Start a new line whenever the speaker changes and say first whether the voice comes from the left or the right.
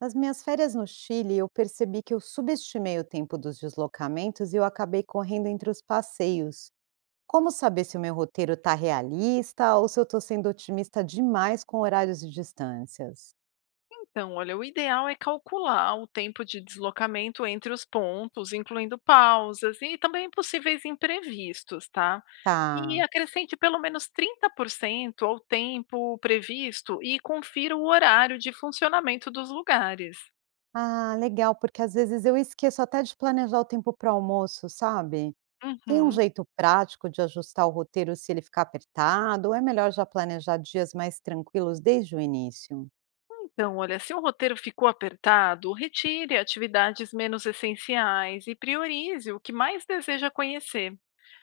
right: Nas minhas férias no Chile, eu percebi que eu subestimei o tempo dos deslocamentos e eu acabei correndo entre os passeios. Como saber se o meu roteiro está realista ou se eu estou sendo otimista demais com horários e distâncias?
left: Então, olha, o ideal é calcular o tempo de deslocamento entre os pontos, incluindo pausas e também possíveis imprevistos, tá? E
right: Tá.
left: acrescente pelo menos 30% ao tempo previsto e confira o horário de funcionamento dos lugares.
right: Ah, legal, porque às vezes eu esqueço até de planejar o tempo para almoço, sabe? Tem um
left: Uhum.
right: jeito prático de ajustar o roteiro se ele ficar apertado, ou é melhor já planejar dias mais tranquilos desde o início?
left: Então, olha, se o roteiro ficou apertado, retire atividades menos essenciais e priorize o que mais deseja conhecer.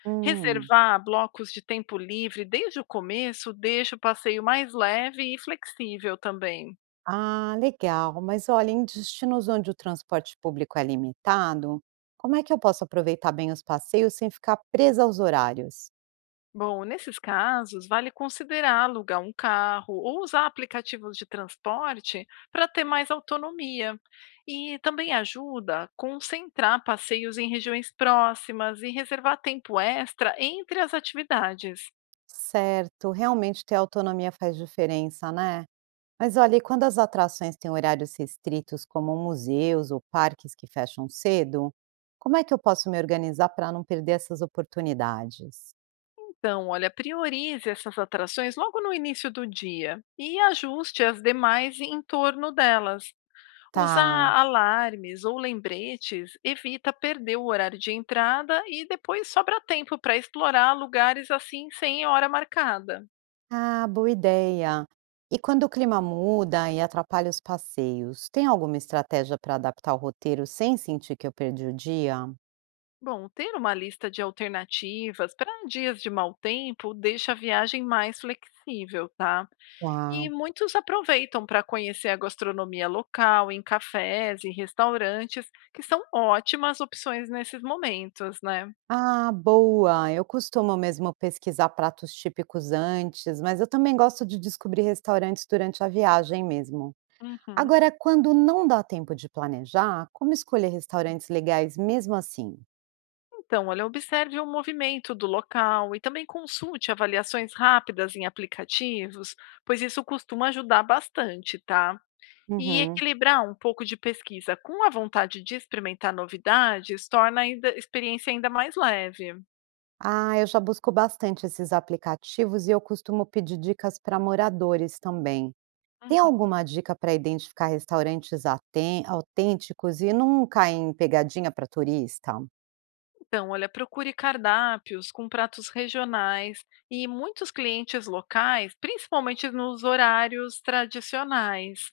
right: Hum.
left: Reservar blocos de tempo livre desde o começo deixa o passeio mais leve e flexível também.
right: Ah, legal. Mas olha, em destinos onde o transporte público é limitado, como é que eu posso aproveitar bem os passeios sem ficar presa aos horários?
left: Bom, nesses casos, vale considerar alugar um carro ou usar aplicativos de transporte para ter mais autonomia. E também ajuda a concentrar passeios em regiões próximas e reservar tempo extra entre as atividades.
right: Certo, realmente ter autonomia faz diferença, né? Mas olha, e quando as atrações têm horários restritos, como museus ou parques que fecham cedo, como é que eu posso me organizar para não perder essas oportunidades?
left: Então, olha, priorize essas atrações logo no início do dia e ajuste as demais em torno delas. Usar
right: Tá.
left: alarmes ou lembretes evita perder o horário de entrada e depois sobra tempo para explorar lugares assim sem hora marcada.
right: Ah, boa ideia. E quando o clima muda e atrapalha os passeios, tem alguma estratégia para adaptar o roteiro sem sentir que eu perdi o dia?
left: Bom, ter uma lista de alternativas para dias de mau tempo deixa a viagem mais flexível, tá? E
right: Uau.
left: muitos aproveitam para conhecer a gastronomia local em cafés e restaurantes, que são ótimas opções nesses momentos, né?
right: Ah, boa! Eu costumo mesmo pesquisar pratos típicos antes, mas eu também gosto de descobrir restaurantes durante a viagem mesmo.
left: Uhum.
right: Agora, quando não dá tempo de planejar, como escolher restaurantes legais mesmo assim?
left: Então, olha, observe o movimento do local e também consulte avaliações rápidas em aplicativos, pois isso costuma ajudar bastante, tá? E
right: Uhum.
left: equilibrar um pouco de pesquisa com a vontade de experimentar novidades torna a experiência ainda mais leve.
right: Ah, eu já busco bastante esses aplicativos e eu costumo pedir dicas para moradores também. Tem
left: Uhum.
right: alguma dica para identificar restaurantes aten autênticos e não cair em pegadinha para turista?
left: Então, olha, procure cardápios com pratos regionais e muitos clientes locais, principalmente nos horários tradicionais.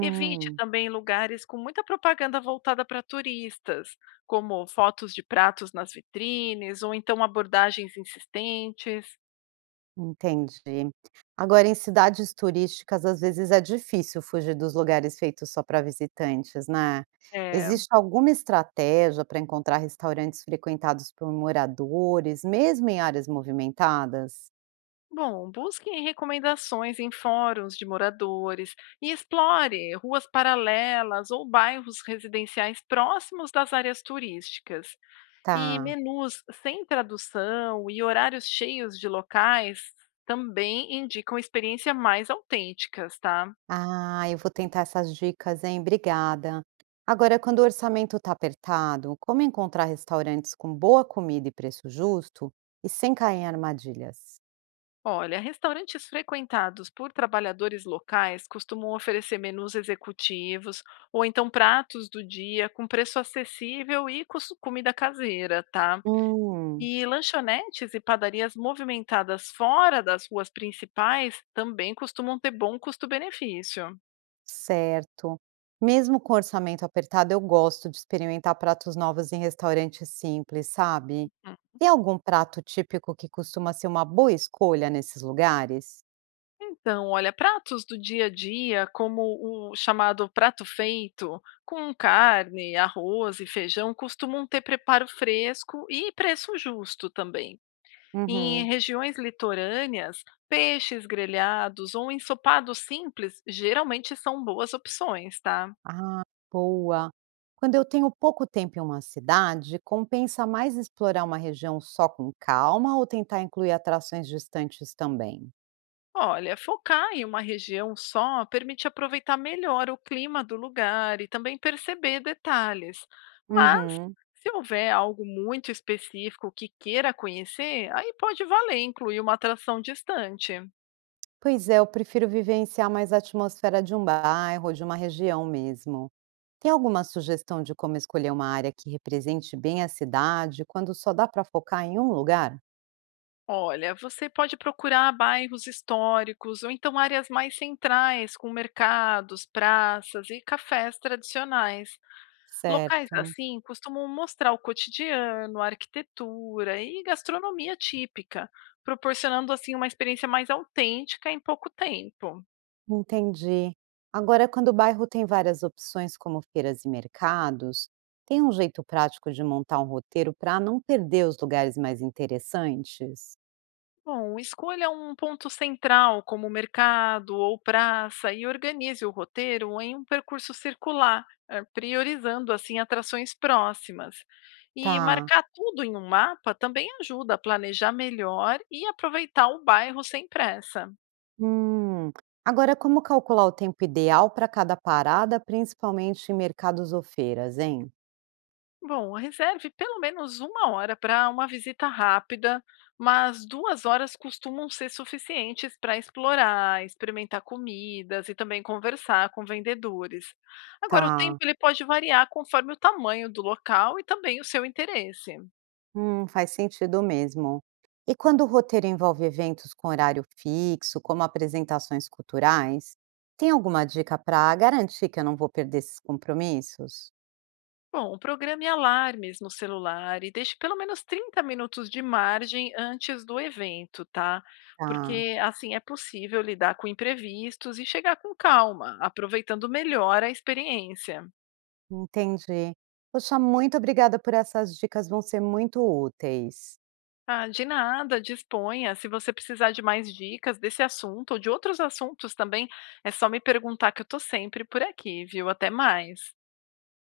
left: Evite também lugares com muita propaganda voltada para turistas, como fotos de pratos nas vitrines ou então abordagens insistentes.
right: entendi. Agora, em cidades turísticas, às vezes é difícil fugir dos lugares feitos só para visitantes, né?
left: É,
right: Existe alguma estratégia para encontrar restaurantes frequentados por moradores, mesmo em áreas movimentadas?
left: bom, busque recomendações em fóruns de moradores e explore ruas paralelas ou bairros residenciais próximos das áreas turísticas. E
right: Tá.
left: menus sem tradução e horários cheios de locais também indicam experiências mais autênticas, tá?
right: Ah, eu vou tentar essas dicas, hein? Obrigada. Agora, quando o orçamento está apertado, como encontrar restaurantes com boa comida e preço justo e sem cair em armadilhas?
left: Olha, restaurantes frequentados por trabalhadores locais costumam oferecer menus executivos ou então pratos do dia com preço acessível e comida caseira, tá?
right: Hum,
left: E lanchonetes e padarias movimentadas fora das ruas principais também costumam ter bom custo-benefício.
right: certo. Mesmo com orçamento apertado, eu gosto de experimentar pratos novos em restaurantes simples, sabe? Tem algum prato típico que costuma ser uma boa escolha nesses lugares?
left: Então, olha, pratos do dia a dia, como o chamado prato feito, com carne, arroz e feijão, costumam ter preparo fresco e preço justo também. Em
right: Uhum.
left: regiões litorâneas, peixes grelhados ou ensopados simples geralmente são boas opções, tá?
right: Ah, boa. Quando eu tenho pouco tempo em uma cidade, compensa mais explorar uma região só com calma ou tentar incluir atrações distantes também?
left: Olha, focar em uma região só permite aproveitar melhor o clima do lugar e também perceber detalhes. Mas,
right: Uhum.
left: se houver algo muito específico que queira conhecer, aí pode valer incluir uma atração distante.
right: Pois é, eu prefiro vivenciar mais a atmosfera de um bairro ou de uma região mesmo. Tem alguma sugestão de como escolher uma área que represente bem a cidade quando só dá para focar em um lugar?
left: Olha, você pode procurar bairros históricos ou então áreas mais centrais, com mercados, praças e cafés tradicionais. Locais
right: Certo.
left: assim costumam mostrar o cotidiano, a arquitetura e gastronomia típica, proporcionando assim uma experiência mais autêntica em pouco tempo.
right: Entendi. Agora, quando o bairro tem várias opções, como feiras e mercados, tem um jeito prático de montar um roteiro para não perder os lugares mais interessantes?
left: Bom, escolha um ponto central como mercado ou praça e organize o roteiro em um percurso circular, priorizando assim atrações próximas. E
right: Tá.
left: marcar tudo em um mapa também ajuda a planejar melhor e aproveitar o bairro sem pressa.
right: Hum. Agora, como calcular o tempo ideal para cada parada, principalmente em mercados ou feiras, hein?
left: Bom, reserve pelo menos 1 hora para uma visita rápida, mas 2 horas costumam ser suficientes para explorar, experimentar comidas e também conversar com vendedores. Agora, o tempo
right: Tá.
left: ele pode variar conforme o tamanho do local e também o seu interesse.
right: Faz sentido mesmo. E quando o roteiro envolve eventos com horário fixo, como apresentações culturais, tem alguma dica para garantir que eu não vou perder esses compromissos?
left: Bom, programe alarmes no celular e deixe pelo menos 30 minutos de margem antes do evento, tá?
right: Tá,
left: Porque assim é possível lidar com imprevistos e chegar com calma, aproveitando melhor a experiência.
right: entendi. Poxa, muito obrigada por essas dicas, vão ser muito úteis.
left: Ah, de nada, disponha. Se você precisar de mais dicas desse assunto ou de outros assuntos também, é só me perguntar que eu tô sempre por aqui, viu? Até mais.